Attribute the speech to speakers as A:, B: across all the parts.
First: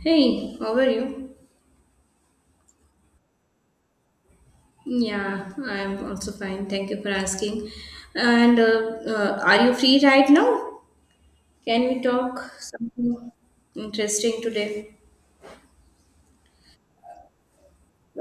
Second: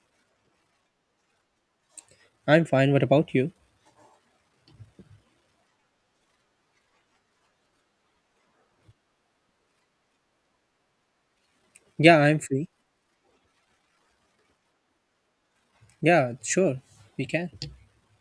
A: Hey, how are you?
B: I'm fine. What about you?
A: Yeah, I am also fine. Thank you for asking. And Are you free right now? Can we
B: Yeah, I'm
A: talk
B: free.
A: something interesting today?
B: Yeah, sure. We can.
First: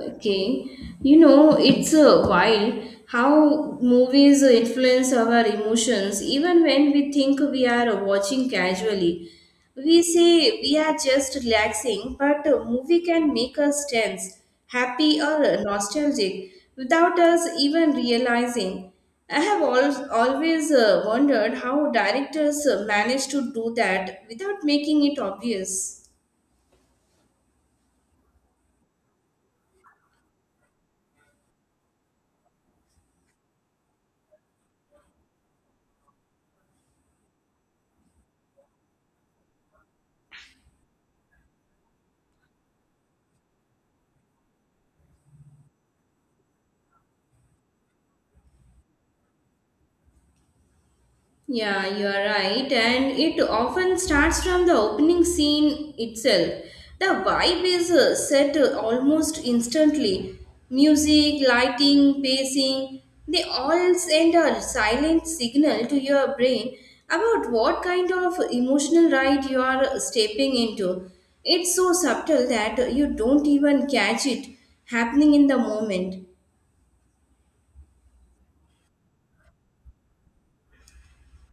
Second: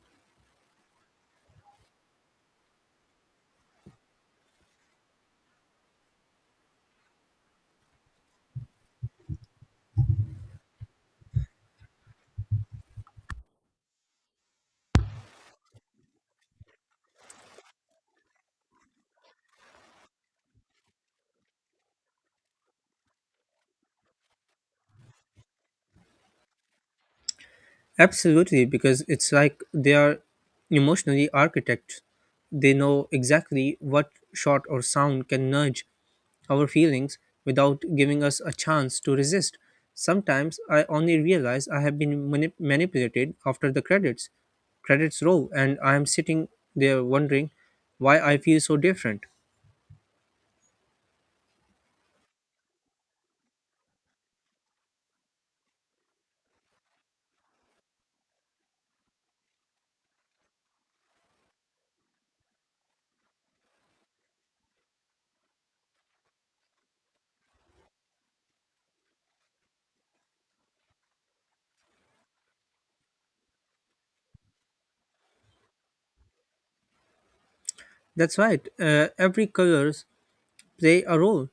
A: Okay, you know, it's wild how movies influence our emotions even when we think we are watching casually. We say we are just relaxing, but a movie can make us tense, happy, or nostalgic without us even realizing. I have always wondered how directors manage to do that without making it obvious.
B: Absolutely, because it's like they are emotionally architects. They know exactly what shot or sound can nudge our feelings without giving us a chance to resist. Sometimes I only realize I have been manipulated after the credits roll, and I am sitting there wondering why I feel so different.
A: Yeah, you are right, and it often starts from the opening scene itself. The vibe is set almost instantly. Music, lighting, pacing, they all send a silent signal to your brain about what kind of emotional ride you are stepping into. It's so subtle that you don't even catch it happening in the moment.
B: That's right. Every colors play a role.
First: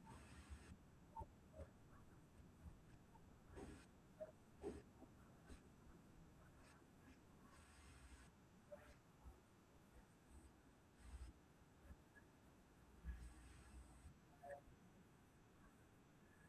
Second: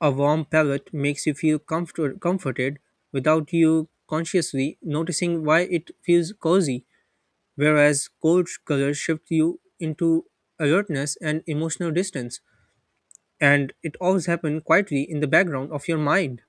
B: A warm palette makes you feel comforted without you consciously noticing why it feels cozy, whereas cold colors shift you into alertness and emotional distance, and it always happens quietly in the background of your mind.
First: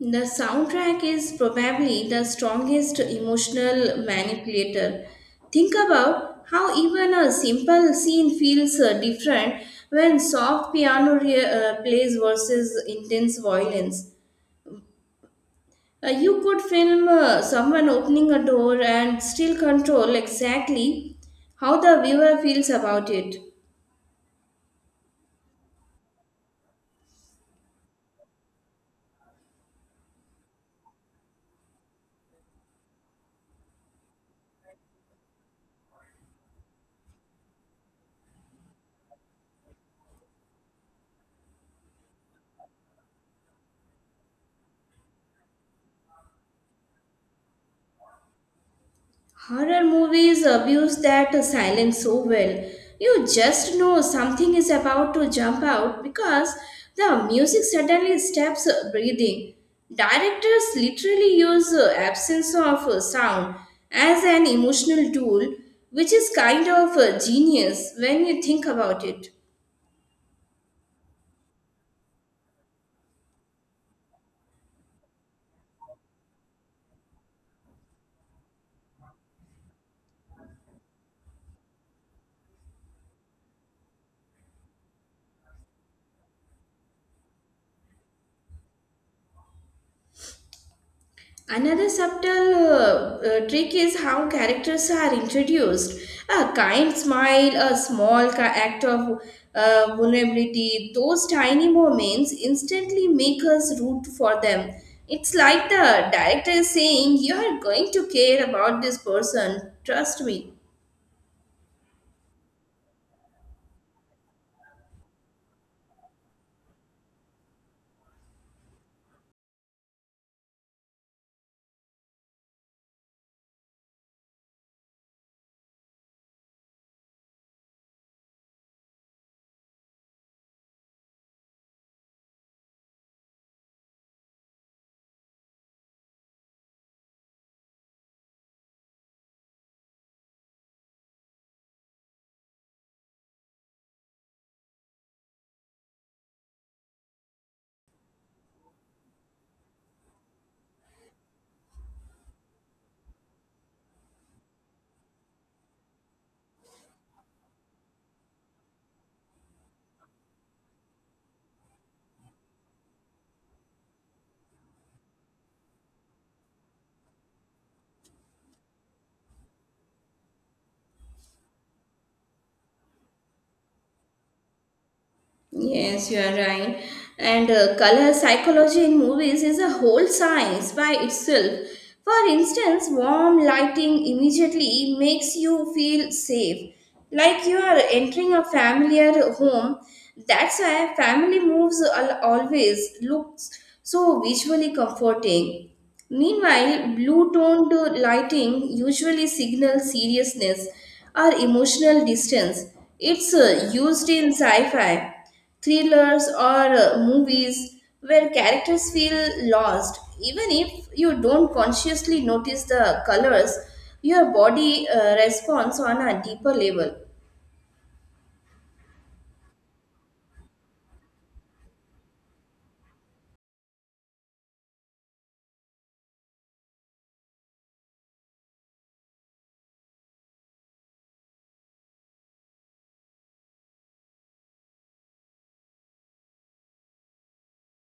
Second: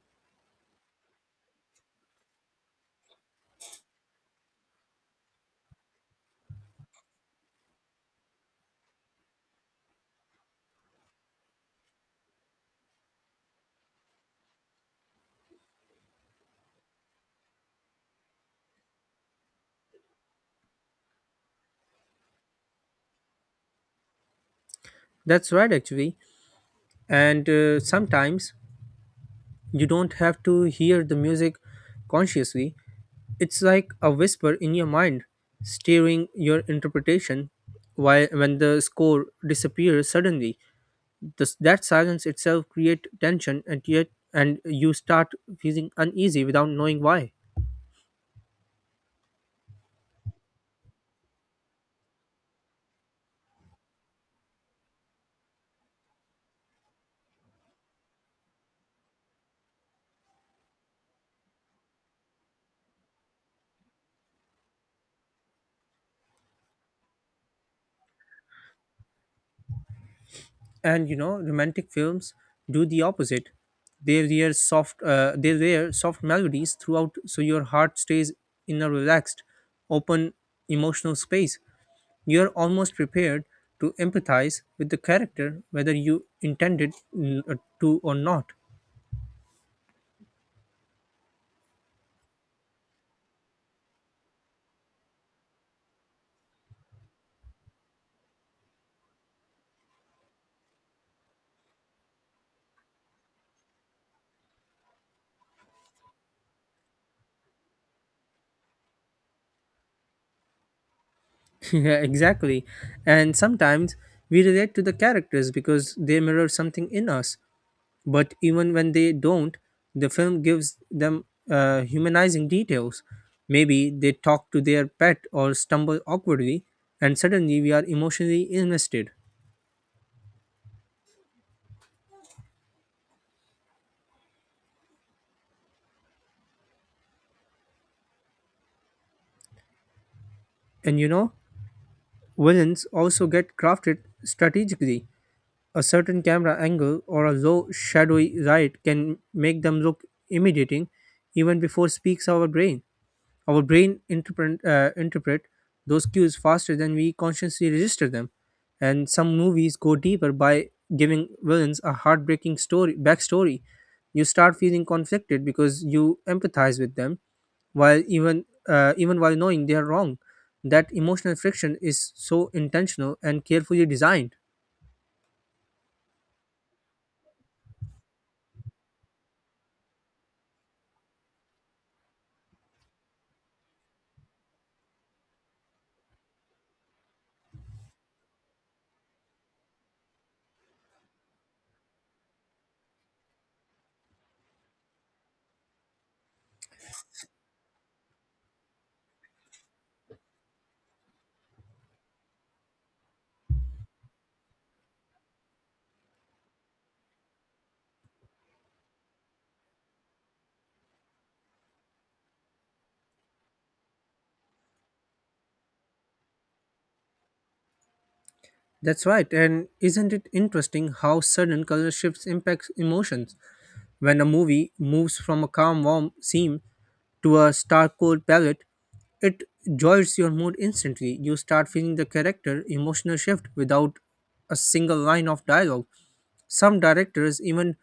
A: The soundtrack is probably the strongest emotional manipulator. Think about how even a simple scene feels different when soft piano plays versus intense violence. You could film someone opening a door and still control exactly how the viewer feels about it.
B: That's right, actually. And sometimes you don't have to hear the music consciously. It's like a whisper in your mind, steering your interpretation. While when the score disappears suddenly, that silence itself create tension, and yet and you start feeling uneasy without knowing why.
A: Horror movies abuse that silence so well. You just know something is about to jump out because the music suddenly stops breathing. Directors literally use absence of sound as an emotional tool, which is kind of genius when you think about it.
B: And romantic films do the opposite. They wear soft melodies throughout so your heart stays in a relaxed, open emotional space. You're almost prepared to empathize with the character whether you intended to or not.
A: Another subtle trick is how characters are introduced. A kind smile, a small act of vulnerability, those tiny moments instantly make us root for them. It's like the director is saying, "You are going to care about this person, trust me."
B: Yeah, exactly. And sometimes we relate to the characters because they mirror something in us. But even when they don't, the film gives them humanizing details. Maybe they talk to their pet or stumble awkwardly, and suddenly we are emotionally invested. And villains also get crafted strategically. A certain camera angle or a low shadowy light can make them look intimidating even before speaks our brain. Our brain interpret those cues faster than we consciously register them. And some movies go deeper by giving villains a heartbreaking story backstory. You start feeling conflicted because you empathize with them, while even while knowing they are wrong. That emotional friction is so intentional and carefully designed.
A: Yes, you are right. And color psychology in movies is a whole science by itself. For instance, warm lighting immediately makes you feel safe, like you are entering a familiar home. That's why family moves always looks so visually comforting. Meanwhile, blue toned lighting usually signals seriousness or emotional distance. It's used in sci fi thrillers or movies where characters feel lost. Even if you don't consciously notice the colors, your body responds on a deeper level.
B: That's right. And isn't it interesting how sudden color shifts impacts emotions? When a movie moves from a calm, warm scene to a stark, cold palette, it jolts your mood instantly. You start feeling the character emotional shift without a single line of dialogue. Some directors even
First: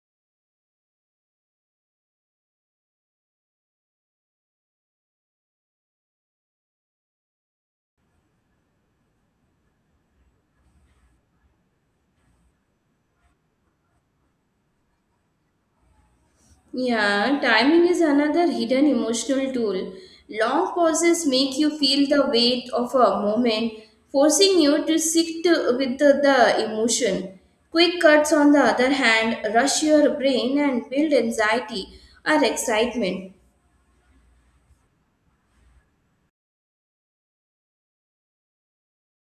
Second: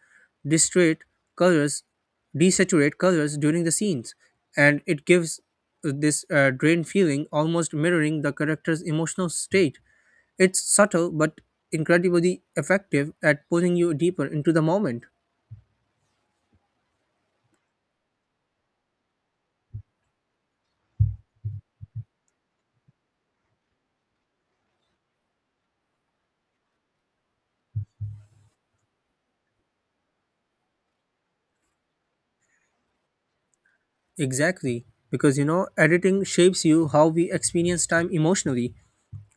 B: distrate colors, desaturate colors during the scenes, and it gives this drained feeling, almost mirroring the character's emotional state. It's subtle but incredibly effective at pulling you deeper into the moment.
A: Yeah, timing is another hidden emotional tool. Long pauses make you feel the weight of a moment, forcing you to sit with the emotion. Quick cuts on the other hand rush your brain and build anxiety or excitement.
B: Exactly, because editing shapes you how we experience time emotionally.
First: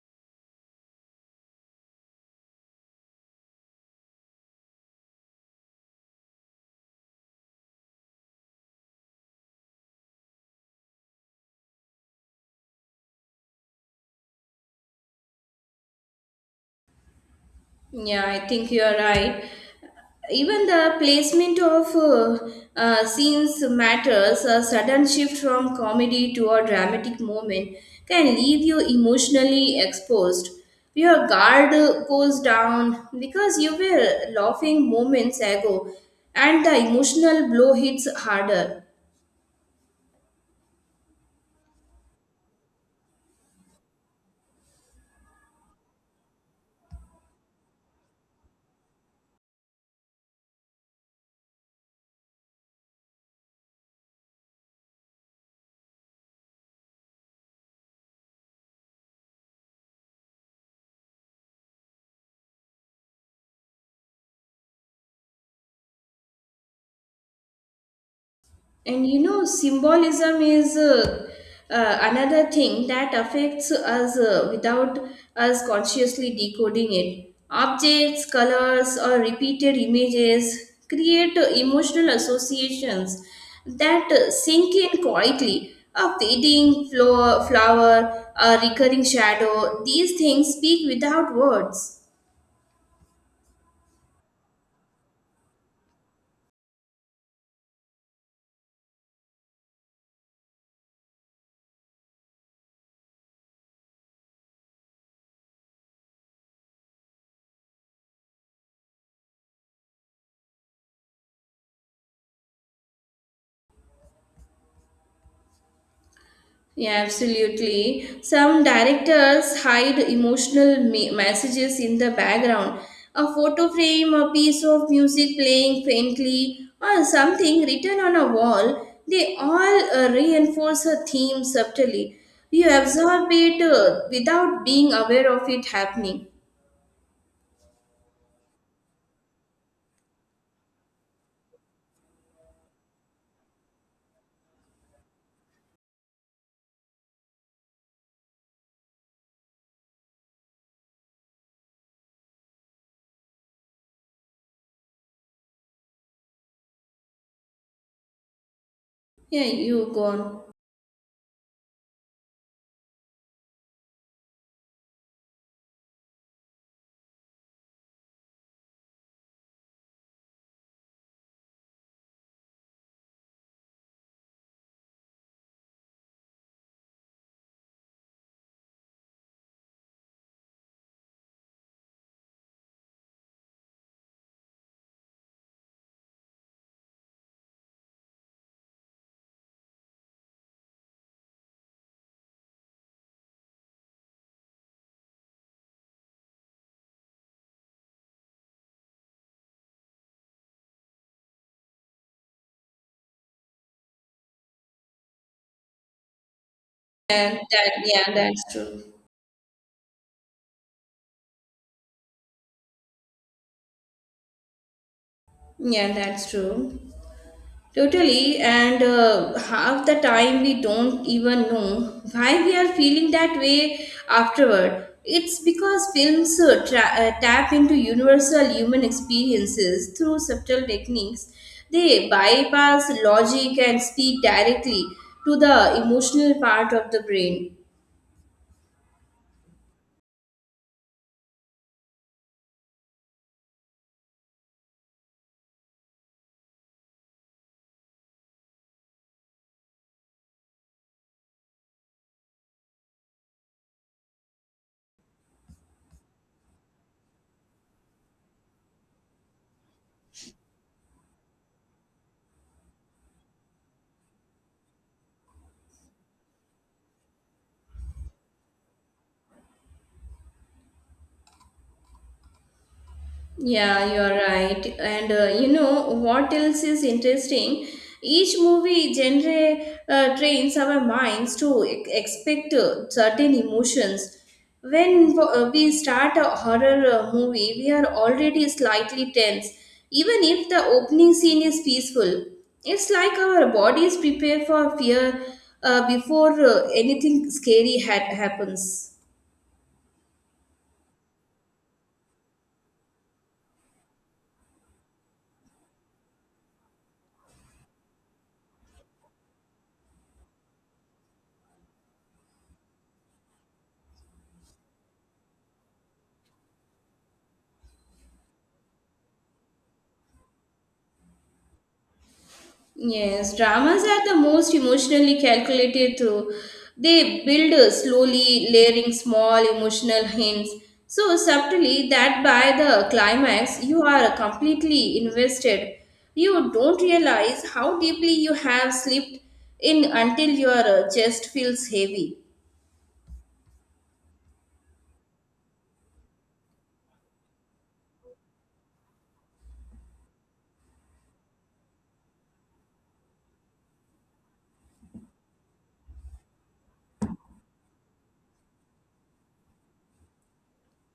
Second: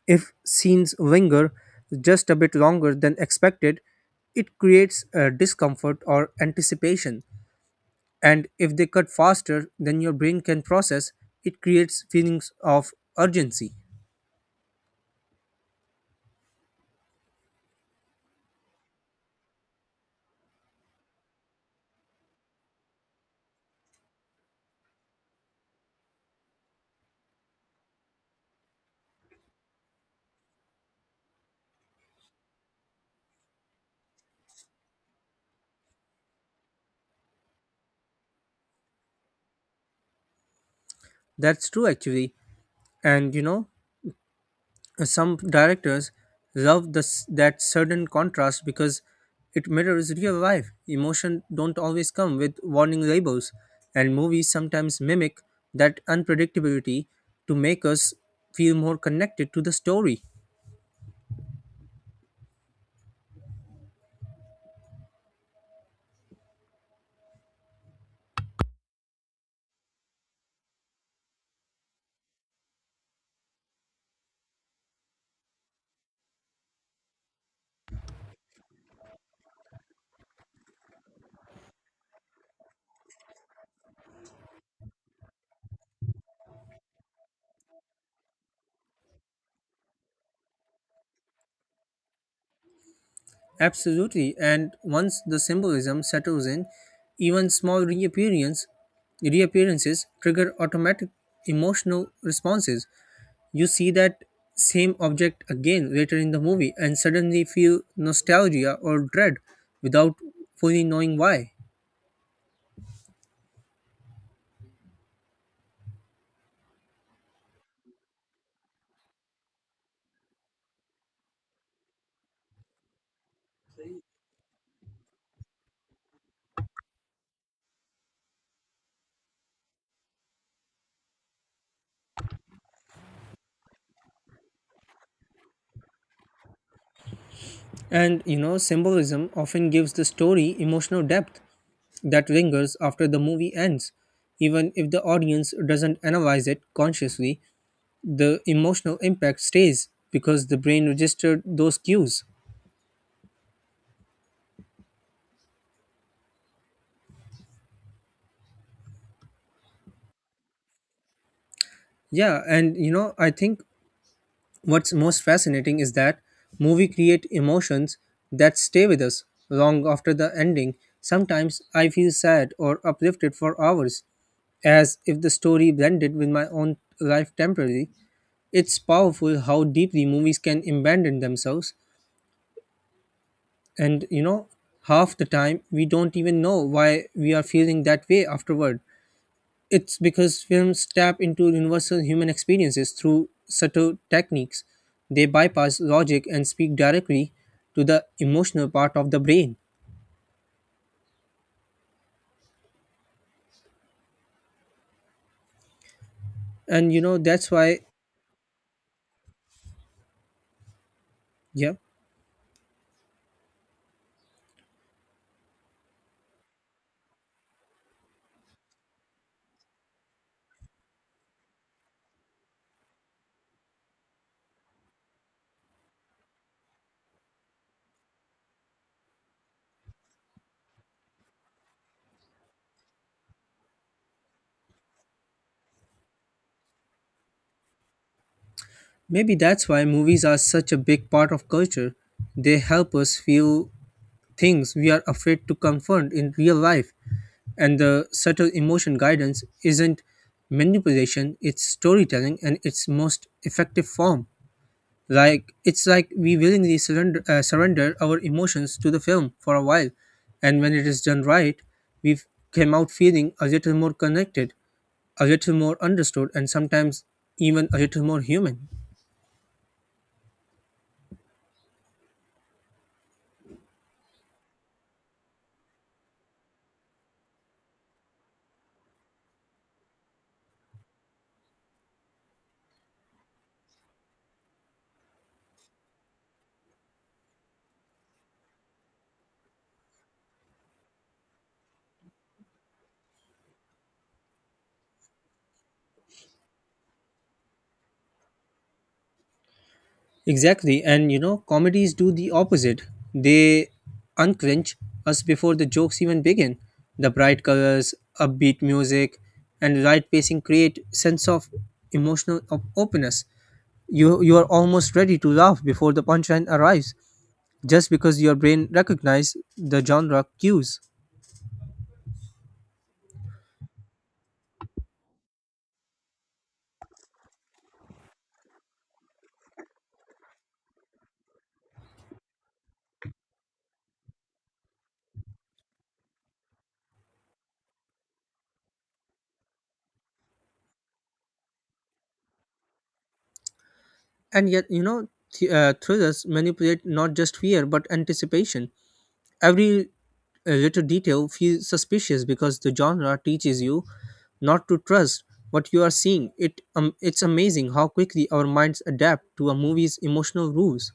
B: If scenes linger just a bit longer than expected, it creates discomfort or anticipation. And if they cut faster than your brain can process, it creates feelings of urgency.
A: Yeah, I think you are right. Even the placement of scenes matters. A sudden shift from comedy to a dramatic moment can leave you emotionally exposed. Your guard goes down because you were laughing moments ago, and the emotional blow hits harder.
B: That's true, actually. And some directors love that sudden contrast because it mirrors real life. Emotion don't always come with warning labels, and movies sometimes mimic that unpredictability to make us feel more connected to the story.
A: And you know, symbolism is another thing that affects us without us consciously decoding it. Objects, colors, or repeated images create emotional associations that sink in quietly. A fading flower, a recurring shadow, these things speak without words.
B: Absolutely, and once the symbolism settles in, even small reappearances trigger automatic emotional responses. You see that same object again later in the movie and suddenly feel nostalgia or dread without fully knowing why.
A: Yeah, absolutely. Some directors hide emotional messages in the background. A photo frame, a piece of music playing faintly, or something written on a wall, they all reinforce a theme subtly. You absorb it without being aware of it happening.
B: And symbolism often gives the story emotional depth that lingers after the movie ends. Even if the audience doesn't analyze it consciously, the emotional impact stays because the brain registered those cues.
A: Yeah, you go on.
B: Yeah, and I think what's most fascinating is that movie create emotions that stay with us long after the ending. Sometimes I feel sad or uplifted for hours, as if the story blended with my own life temporarily. It's powerful how deeply movies can abandon themselves, and half the time we don't even know why we are feeling that way afterward. It's because films tap into universal human experiences through subtle techniques. They bypass logic and speak directly to the emotional part of the brain. And
A: Yeah,
B: that's
A: that,
B: why,
A: yeah, that's true.
B: yeah,
A: Yeah, that's true. Totally, and half the time we don't even know why we are feeling that way afterward. It's because films tap into universal human experiences through subtle techniques. They bypass logic and speak directly to the emotional part of the brain.
B: maybe that's why movies are such a big part of culture. They help us feel things we are afraid to confront in real life. And the subtle emotion guidance isn't manipulation, it's storytelling and its most effective form. It's like we willingly surrender our emotions to the film for a while, and when it is done right, we came out feeling a little more connected, a little more understood, and sometimes even a little more human.
A: Yeah, you're right. And you know what else is interesting? Each movie genre trains our minds to expect certain emotions. When we start a horror movie, we are already slightly tense, even if the opening scene is peaceful. It's like our bodies prepare for fear before anything scary happens.
B: Exactly, and comedies do the opposite. They unclench us before the jokes even begin. The bright colors, upbeat music, and right pacing create sense of emotional openness. You are almost ready to laugh before the punchline arrives, just because your brain recognizes the genre cues.
A: Yes, dramas are the most emotionally calculated through. They build slowly, layering small emotional hints so subtly that by the climax you are completely invested. You don't realize how deeply you have slept in until your chest feels heavy.
B: And yet, thrillers manipulate not just fear but anticipation. Every little detail feels suspicious because the genre teaches you not to trust what you are seeing. It's amazing how quickly our minds adapt to a movie's emotional rules.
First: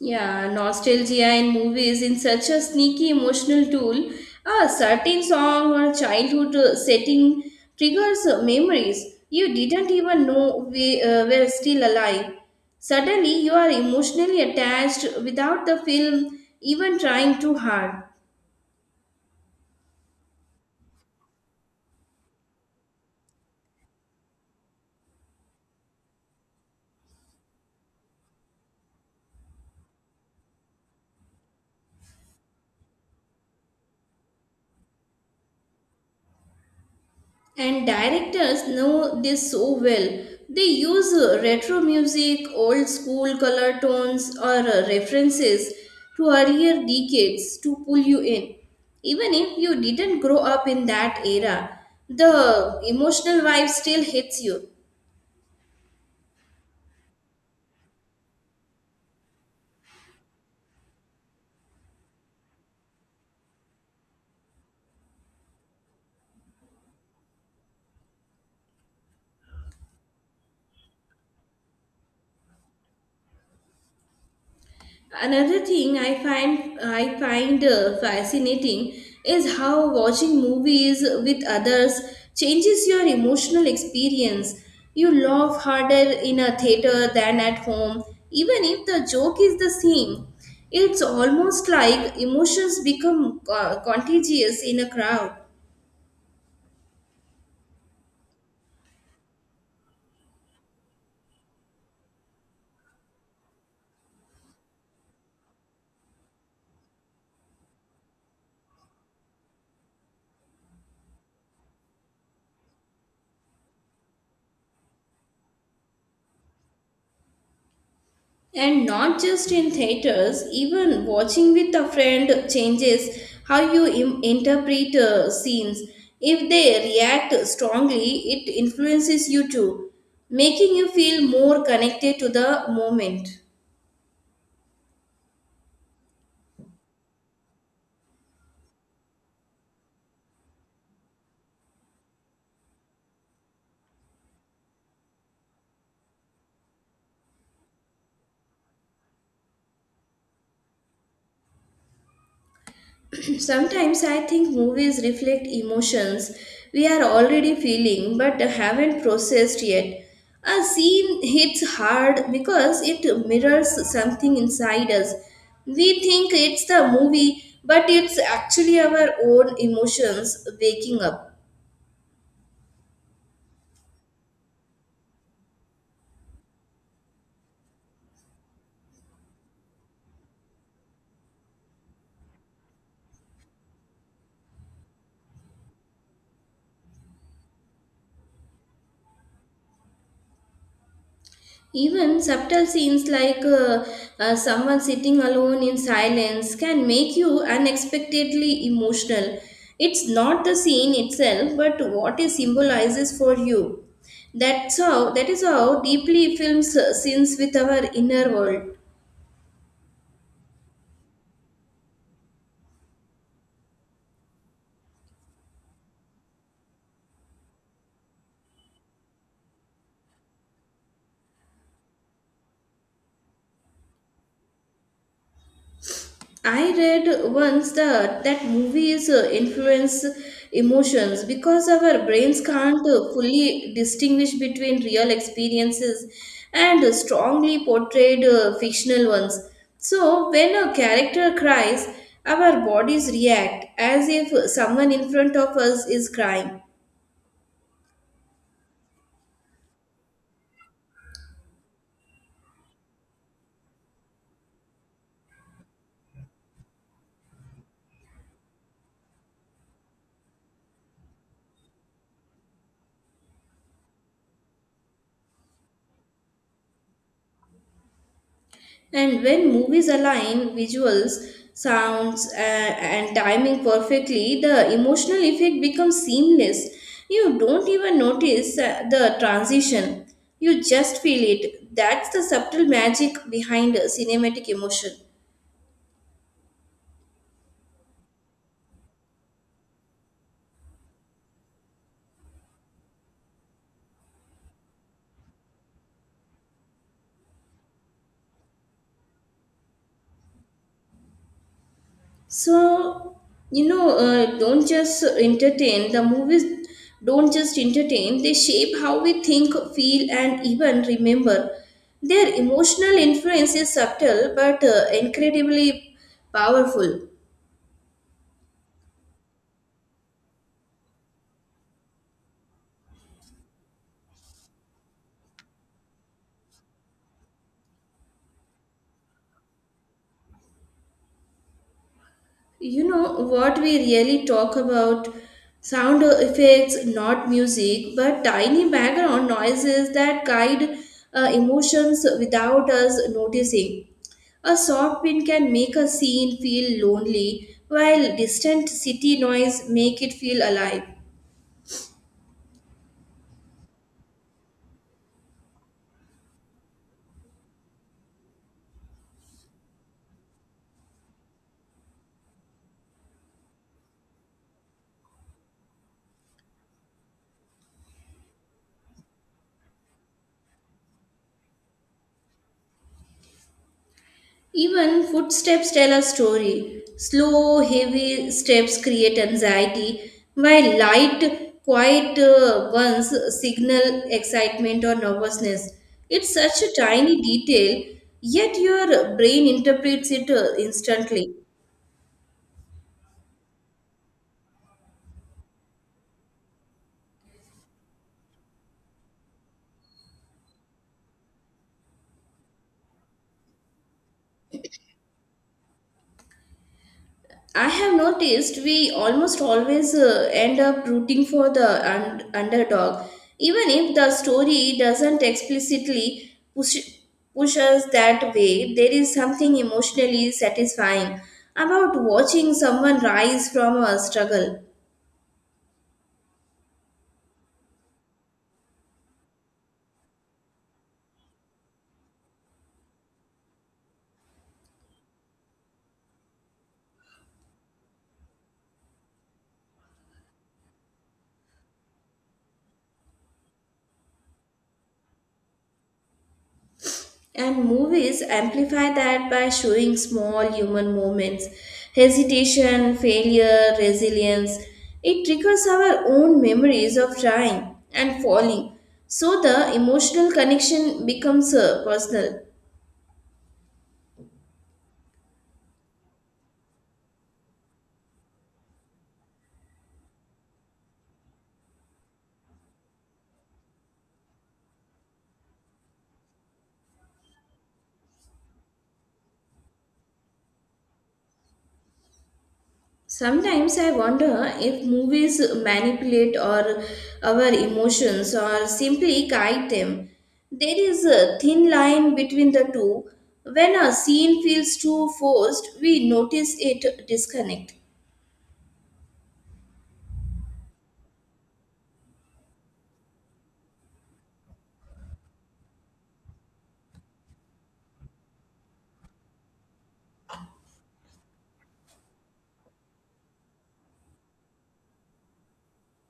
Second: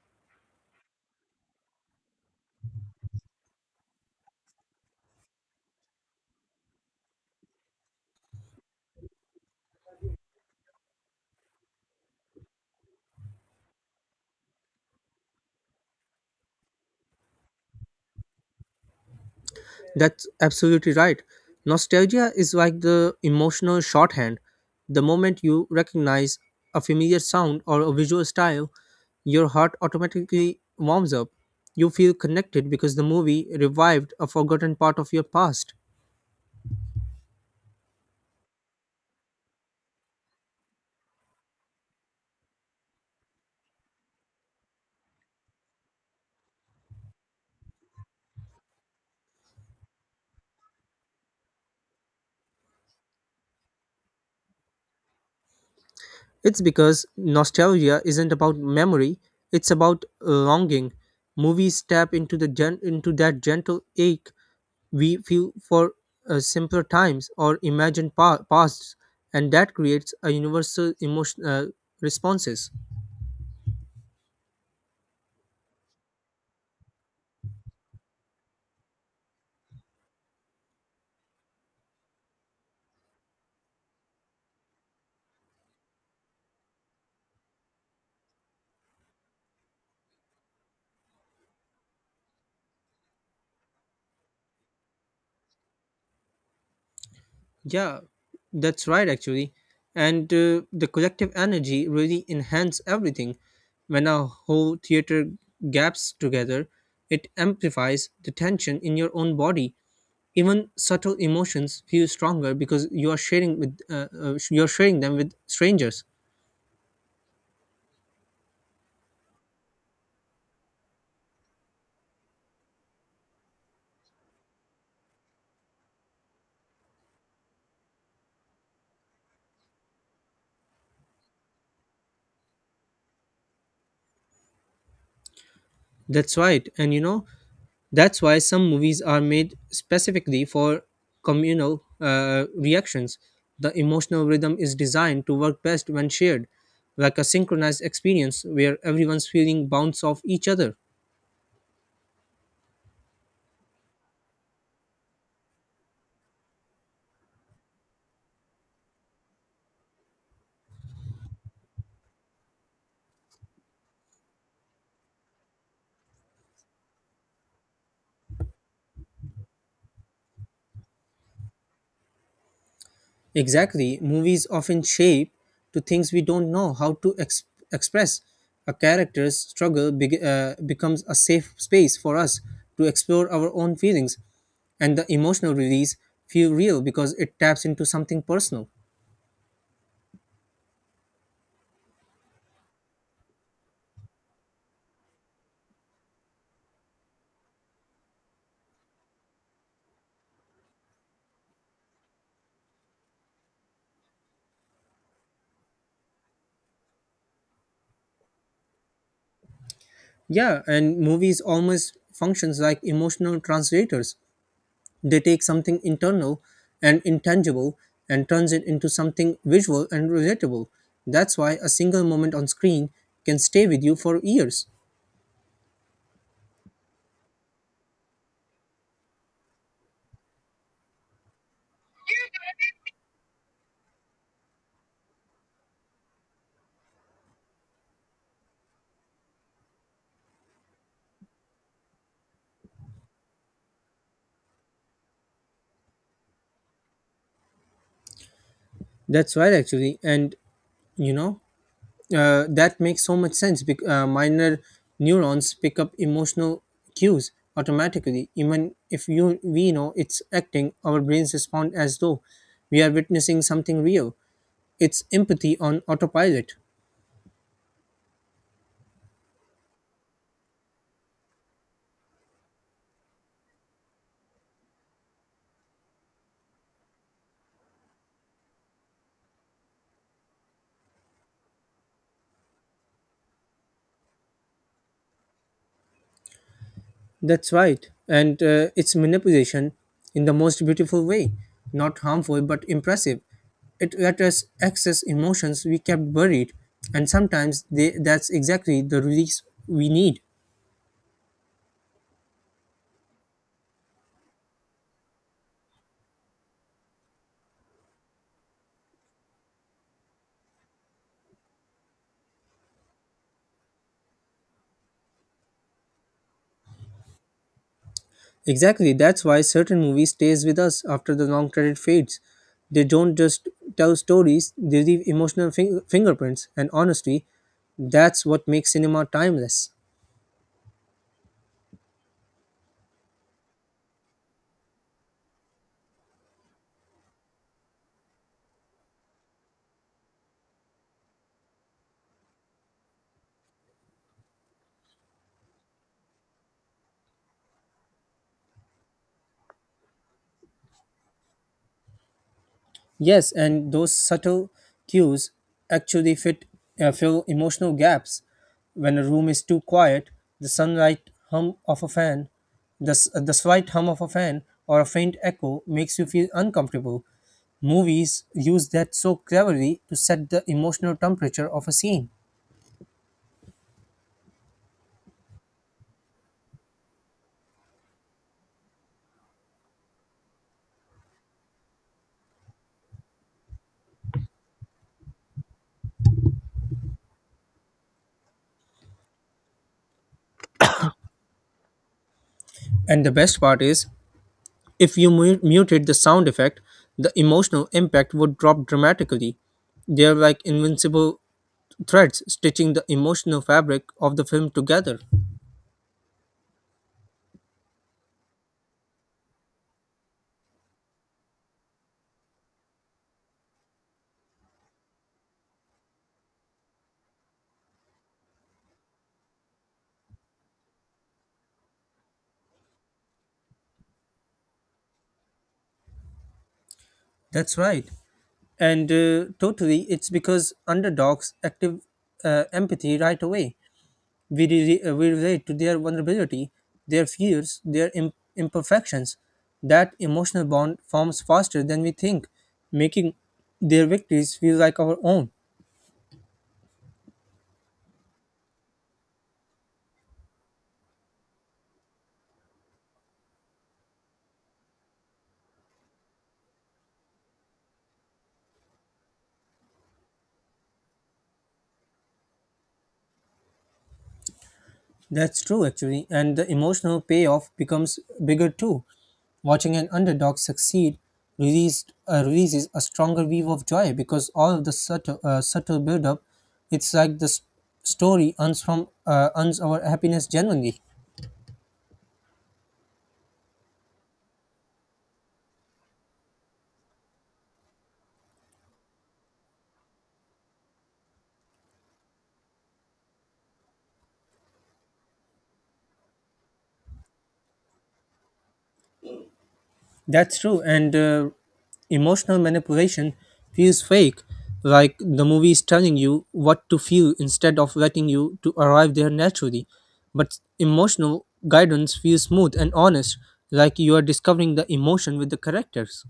A: Yeah, nostalgia in movies in such a sneaky emotional tool. A certain song or childhood setting triggers memories you didn't even know we were still alive. Suddenly, you are emotionally attached without the film even trying too hard.
B: That's absolutely right. Nostalgia is like the emotional shorthand. The moment you recognize a familiar sound or a visual style, your heart automatically warms up. You feel connected because the movie revived a forgotten part of your past.
A: And directors know this so well. They use retro music, old school color tones, or references to earlier decades to pull you in. Even if you didn't grow up in that era, the emotional vibe still hits you.
B: It's because nostalgia isn't about memory, it's about longing. Movies tap into that gentle ache. We feel for simpler times or imagined pasts, and that creates a universal emotion responses.
A: Another thing I find fascinating is how watching movies with others changes your emotional experience. You laugh harder in a theater than at home, even if the joke is the same. It's almost like emotions become contagious in a crowd.
B: Yeah, that's right actually. And the collective energy really enhance everything. When a whole theater gaps together, it amplifies the tension in your own body. Even subtle emotions feel stronger because you are sharing them with strangers.
A: And not just in theaters, even watching with a friend changes how you interpret scenes. If they react strongly, it influences you too, making you feel more connected to the moment.
B: That's right. And that's why some movies are made specifically for communal reactions. The emotional rhythm is designed to work best when shared, like a synchronized experience where everyone's feeling bounce off each other.
A: Sometimes I think movies reflect emotions we are already feeling but haven't processed yet. A scene hits hard because it mirrors something inside us. We think it's the movie, but it's actually our own emotions waking up.
B: Exactly, movies often shape to things we don't know how to express. A character's struggle becomes a safe space for us to explore our own feelings, and the emotional release feel real because it taps into something personal.
A: Even subtle scenes like someone sitting alone in silence can make you unexpectedly emotional. It's not the scene itself, but what it symbolizes for you. That is how deeply films scenes with our inner world.
B: Yeah, and movies almost functions like emotional translators. They take something internal and intangible and turns it into something visual and relatable. That's why a single moment on screen can stay with you for years.
A: I read once that movies influence emotions because our brains can't fully distinguish between real experiences and strongly portrayed fictional ones. So when a character cries, our bodies react as if someone in front of us is crying.
B: That's right, actually, and you know that makes so much sense. Because, minor neurons pick up emotional cues automatically, even if you we know it's acting. Our brains respond as though we are witnessing something real. It's empathy on autopilot.
A: And when movies align visuals, sounds, and timing perfectly, the emotional effect becomes seamless. You don't even notice the transition, you just feel it. That's the subtle magic behind a cinematic emotion.
B: That's right. And it's manipulation in the most beautiful way. Not harmful, but impressive. It let us access emotions we kept buried. And sometimes that's exactly the release we need.
A: So, you know, don't just entertain. The movies don't just entertain, they shape how we think, feel, and even remember. Their emotional influence is subtle but incredibly powerful.
B: Exactly. That's why certain movies stays with us after the long credit fades. They don't just tell stories, they leave emotional fingerprints. And honestly, that's what makes cinema timeless.
A: You know, what we really talk about: sound effects, not music, but tiny background noises that guide emotions without us noticing. A soft wind can make a scene feel lonely, while distant city noise make it feel alive.
B: Yes, and those subtle cues actually fit fill emotional gaps. When a room is too quiet, the sunlight hum of a fan, the slight hum of a fan, or a faint echo makes you feel uncomfortable. Movies use that so cleverly to set the emotional temperature of a scene.
A: Even footsteps tell a story. Slow, heavy steps create anxiety, while light, quiet ones signal excitement or nervousness. It's such a tiny detail, yet your brain interprets it instantly.
B: And the best part is, if you muted the sound effect, the emotional impact would drop dramatically. They're like invincible threads stitching the emotional fabric of the film together.
A: I have noticed we almost always end up rooting for the underdog, even if the story doesn't explicitly push us that way. There is something emotionally satisfying about watching someone rise from a struggle.
B: That's right. And totally, it's because underdogs active empathy right away. We relate to their vulnerability, their fears, their imperfections. That emotional bond forms faster than we think, making their victories feel like our own.
A: And movies amplify that by showing small human moments, hesitation, failure, resilience. It triggers our own memories of trying and falling. So the emotional connection becomes personal.
B: That's true, actually, and the emotional payoff becomes bigger too. Watching an underdog succeed releases a stronger wave of joy because all of the subtle build-up. It's like the story earns our happiness genuinely.
A: Sometimes I wonder if movies manipulate or our emotions or simply guide them. There is a thin line between the two. When a scene feels too forced, we notice it disconnect.
B: That's true, and emotional manipulation feels fake, like the movie is telling you what to feel instead of letting you to arrive there naturally. But emotional guidance feels smooth and honest, like you are discovering the emotion with the characters.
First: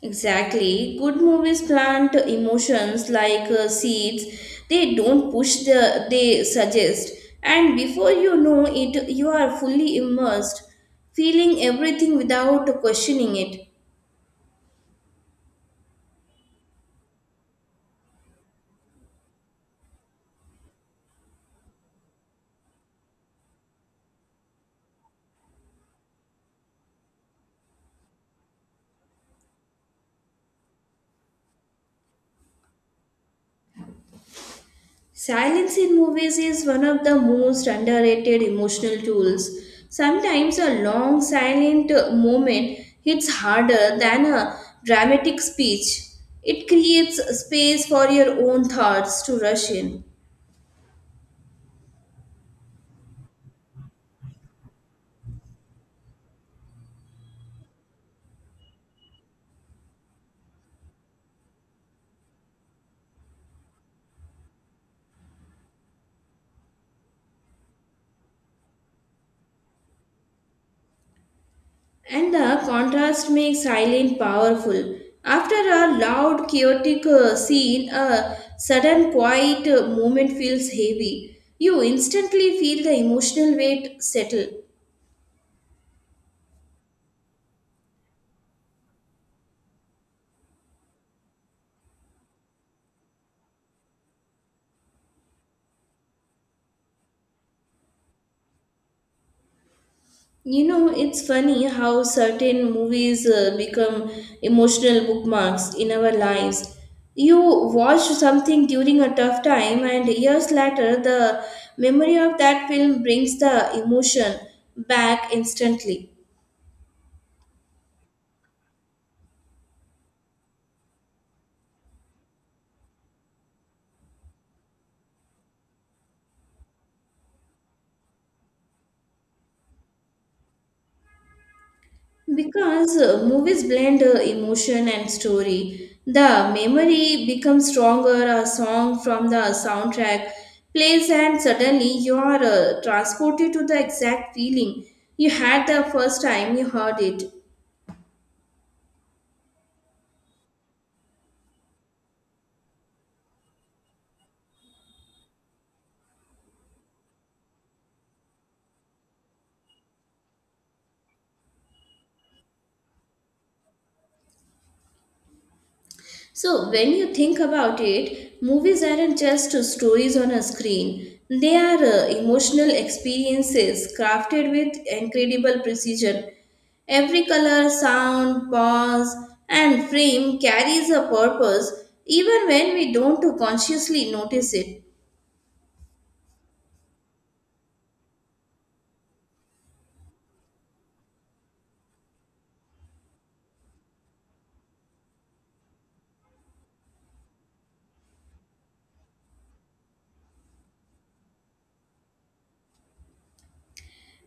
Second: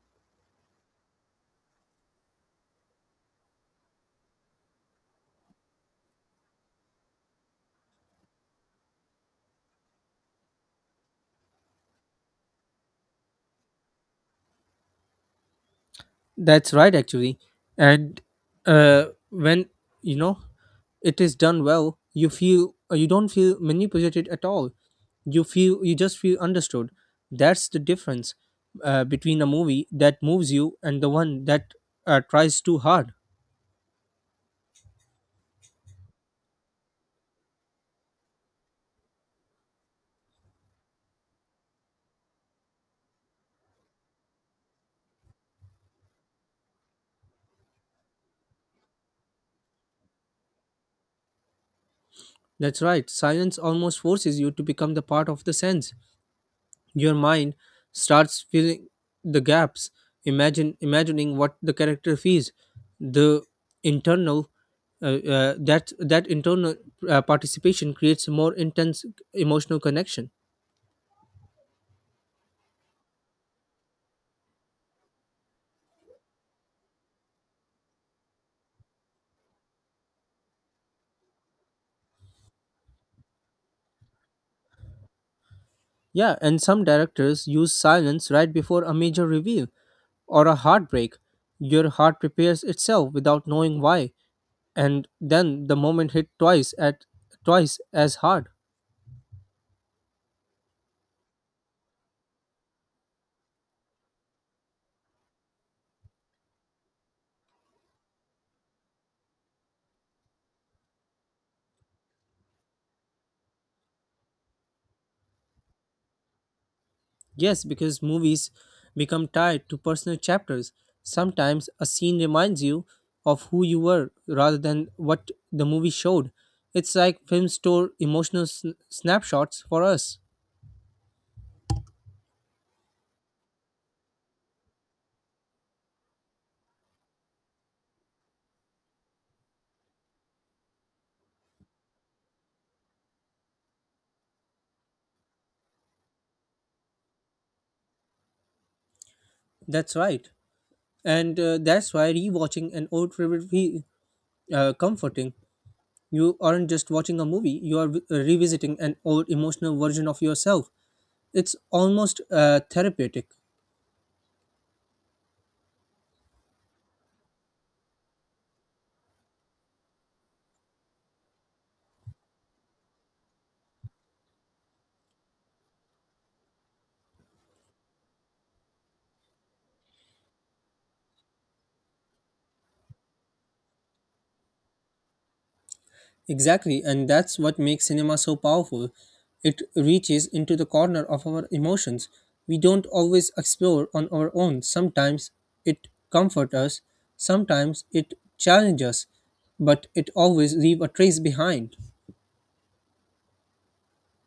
A: Exactly. Good movies plant emotions like seeds. They don't push the they suggest, and before you know it you are fully immersed, feeling everything without questioning it.
B: That's right, actually. And when you know it is done well, you don't feel manipulated at all. You just feel understood. That's the difference between a movie that moves you and the one that tries too hard.
A: Silence in movies is one of the most underrated emotional tools. Sometimes a long silent moment hits harder than a dramatic speech. It creates space for your own thoughts to rush in.
B: That's right. Silence almost forces you to become the part of the sense. Your mind starts filling the gaps, imagine imagining what the character feels. The internal uh, uh, that that internal uh, participation creates a more intense emotional connection.
A: And the contrast makes silent powerful. After a loud, chaotic scene, a sudden quiet moment feels heavy. You instantly feel the emotional weight settle.
B: Yeah, and some directors use silence right before a major reveal or a heartbreak. Your heart prepares itself without knowing why, and then the moment hit twice as hard.
A: You know, it's funny how certain movies become emotional bookmarks in our lives. You watch something during a tough time, and years later, the memory of that film brings the emotion back instantly.
B: Yes, because movies become tied to personal chapters. Sometimes a scene reminds you of who you were rather than what the movie showed. It's like films store emotional snapshots for us.
A: Because movies blend emotion and story, the memory becomes stronger. A song from the soundtrack plays, and suddenly you are transported to the exact feeling you had the first time you heard it.
B: That's right. And that's why rewatching an old favorite feel comforting. You aren't just watching a movie, you are revisiting an old emotional version of yourself. It's almost therapeutic.
A: So, when you think about it, movies aren't just stories on a screen. They are emotional experiences crafted with incredible precision. Every color, sound, pause, and frame carries a purpose even when we don't consciously notice it.
B: Exactly, and that's what makes cinema so powerful. It reaches into the corner of our emotions. We don't always explore on our own. Sometimes it comforts us, sometimes it challenges us, but it always leaves a trace behind.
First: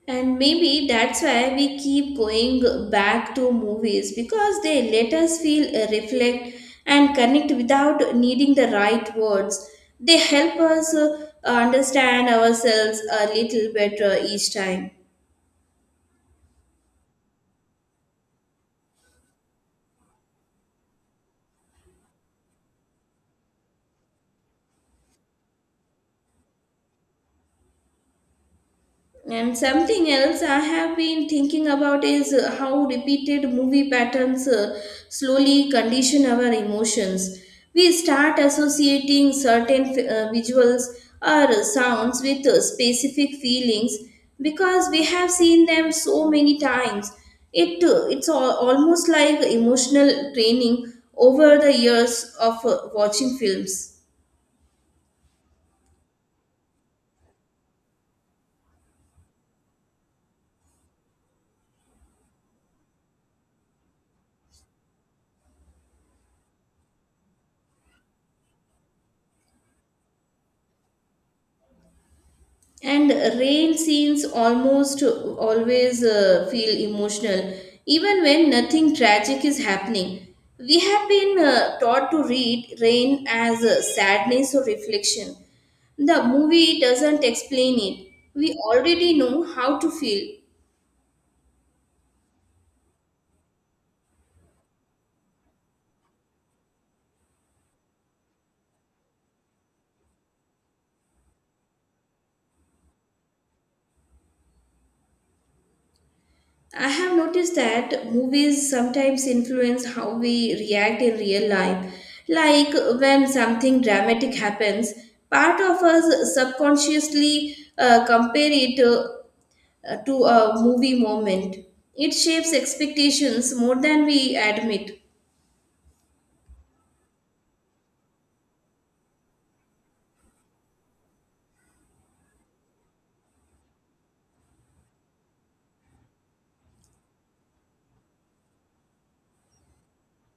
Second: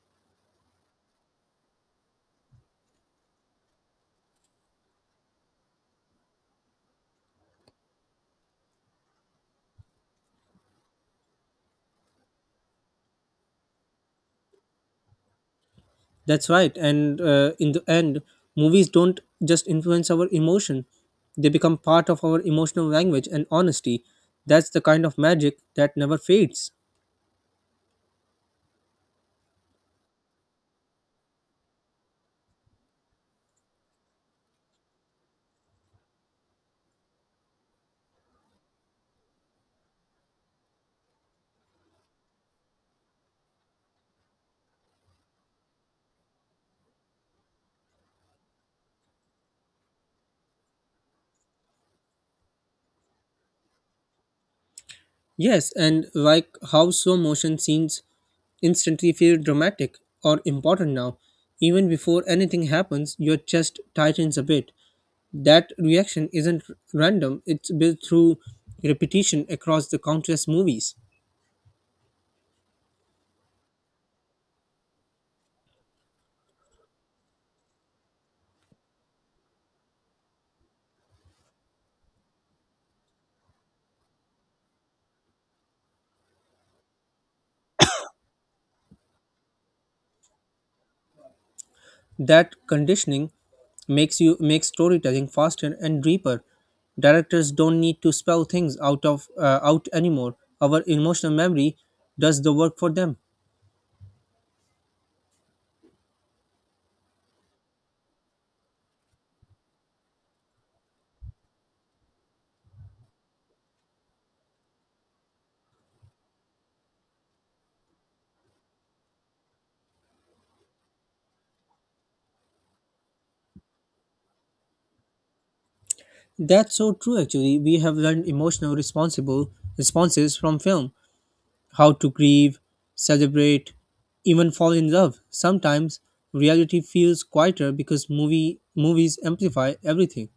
A: And maybe that's why we keep going back to movies, because they let us feel, reflect, and connect without needing the right words. They help us understand ourselves a little better each time.
B: That's right, and in the end, movies don't just influence our emotion, they become part of our emotional language and honesty. That's the kind of magic that never fades.
A: And something else I have been thinking about is how repeated movie patterns slowly condition our emotions. We start associating certain visuals or sounds with specific feelings because we have seen them so many times. It's almost like emotional training over the years of watching films.
B: Yes, and like how slow motion scenes instantly feel dramatic or important now. Even before anything happens, your chest tightens a bit. That reaction isn't random, it's built through repetition across the countless movies.
A: And rain scenes almost always feel emotional even when nothing tragic is happening. We have been taught to read rain as sadness or reflection. The movie doesn't explain it, we already know how to feel.
B: That conditioning makes you make storytelling faster and deeper. Directors don't need to spell things out anymore. Our emotional memory does the work for them.
A: I have noticed that movies sometimes influence how we react in real life. Like when something dramatic happens, part of us subconsciously compare it to a movie moment. It shapes expectations more than we admit.
B: That's so true actually. We have learned emotional responsible responses from film: how to grieve, celebrate, even fall in love. Sometimes reality feels quieter because movies amplify everything.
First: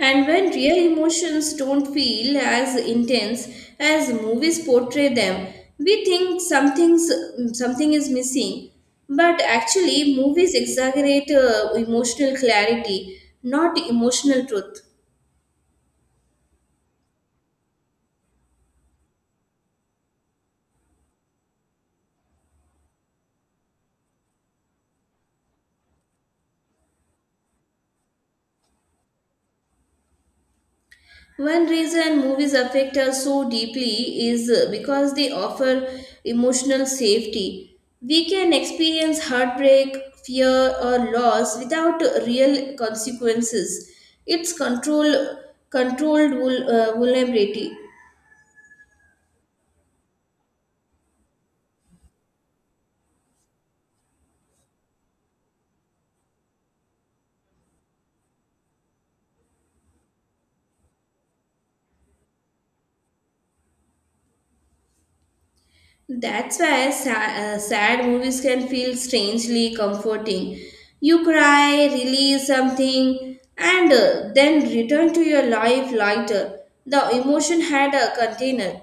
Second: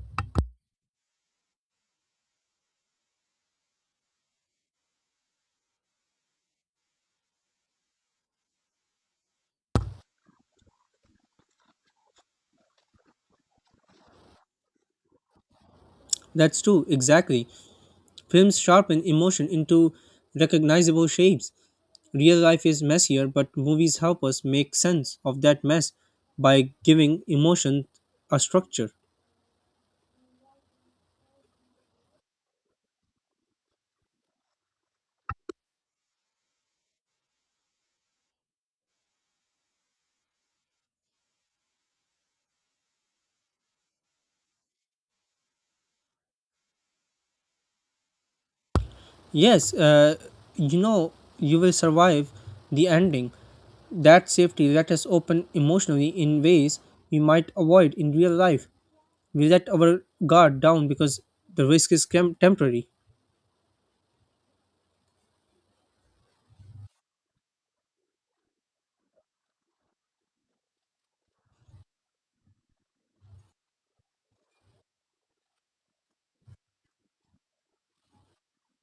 A: And when real emotions don't feel as intense as movies portray them, we think something is missing. But actually, movies exaggerate emotional clarity, not emotional truth.
B: That's true, exactly. Films sharpen emotion into recognizable shapes. Real life is messier, but movies help us make sense of that mess by giving emotion a structure.
A: One reason movies affect us so deeply is because they offer emotional safety. We can experience heartbreak, fear, or loss without real consequences. It's controlled vulnerability.
B: Yes, you know, you will survive the ending. That safety let us open emotionally in ways we might avoid in real life. We let our guard down because the risk is temporary.
A: That's why sad movies can feel strangely comforting. You cry, release something, and then return to your life lighter. The emotion had a container.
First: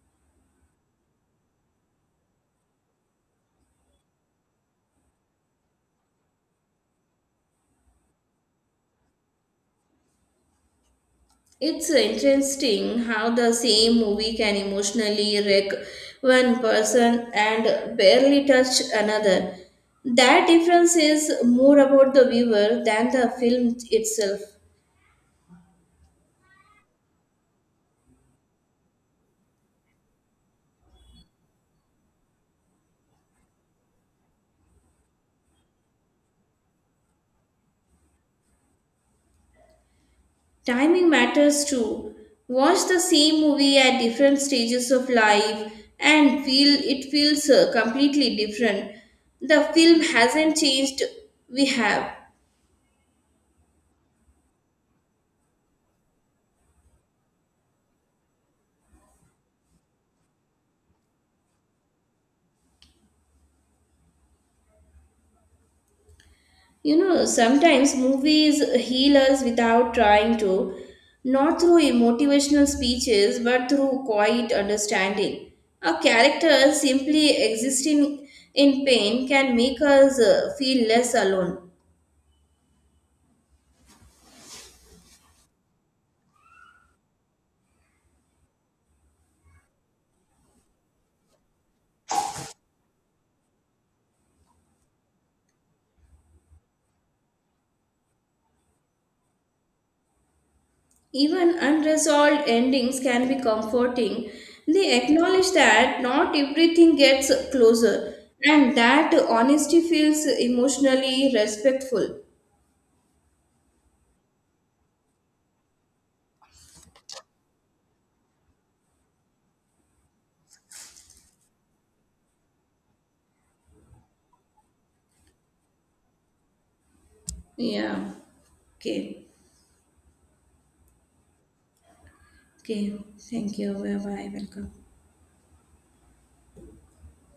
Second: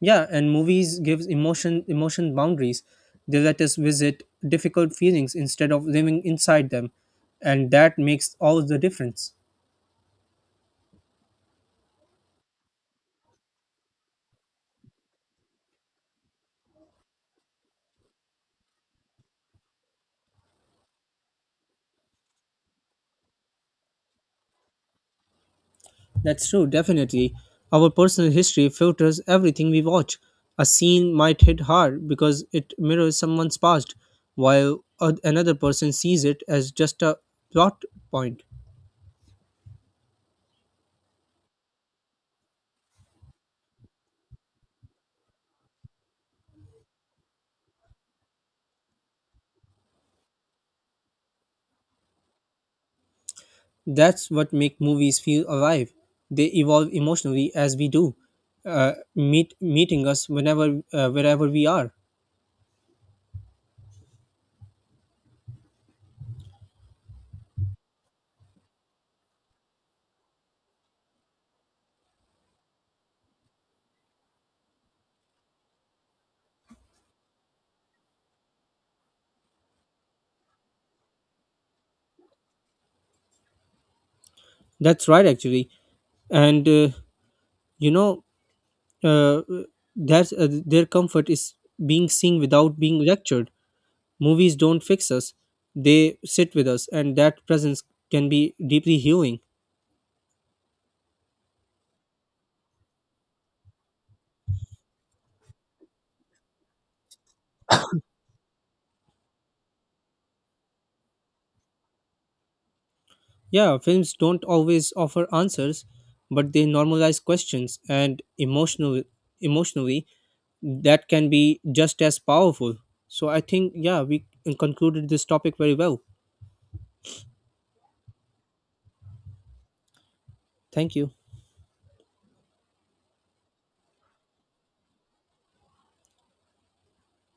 B: Yeah, and movies gives emotion boundaries. They let us visit difficult feelings instead of living inside them, and that makes all the difference.
A: It's interesting how the same movie can emotionally wreck one person and barely touch another. That difference is more about the viewer than the film itself.
B: That's true, definitely. Our personal history filters everything we watch. A scene might hit hard because it mirrors someone's past, while another person sees it as just a plot point.
A: Timing matters too. Watch the same movie at different stages of life and feel it feels completely different. The film hasn't changed, we have.
B: That's what make movies feel alive. They evolve emotionally as we do, meeting us whenever wherever we are.
A: You know, sometimes movies heal us without trying to, not through motivational speeches, but through quiet understanding. A character simply existing in pain can make us feel less alone.
B: That's right, actually, and uh, you know uh, that uh, their comfort is being seen without being lectured. Movies don't fix us, they sit with us, and that presence can be deeply healing.
A: Even unresolved endings can be comforting. They acknowledge that not everything gets closer, and that honesty feels emotionally respectful.
B: Yeah, films don't always offer answers, but they normalize questions and emotionally that can be just as powerful. So I think yeah, we concluded this topic very well.
A: Yeah, okay.
B: Thank you.
A: Okay, thank you. Bye bye. Welcome.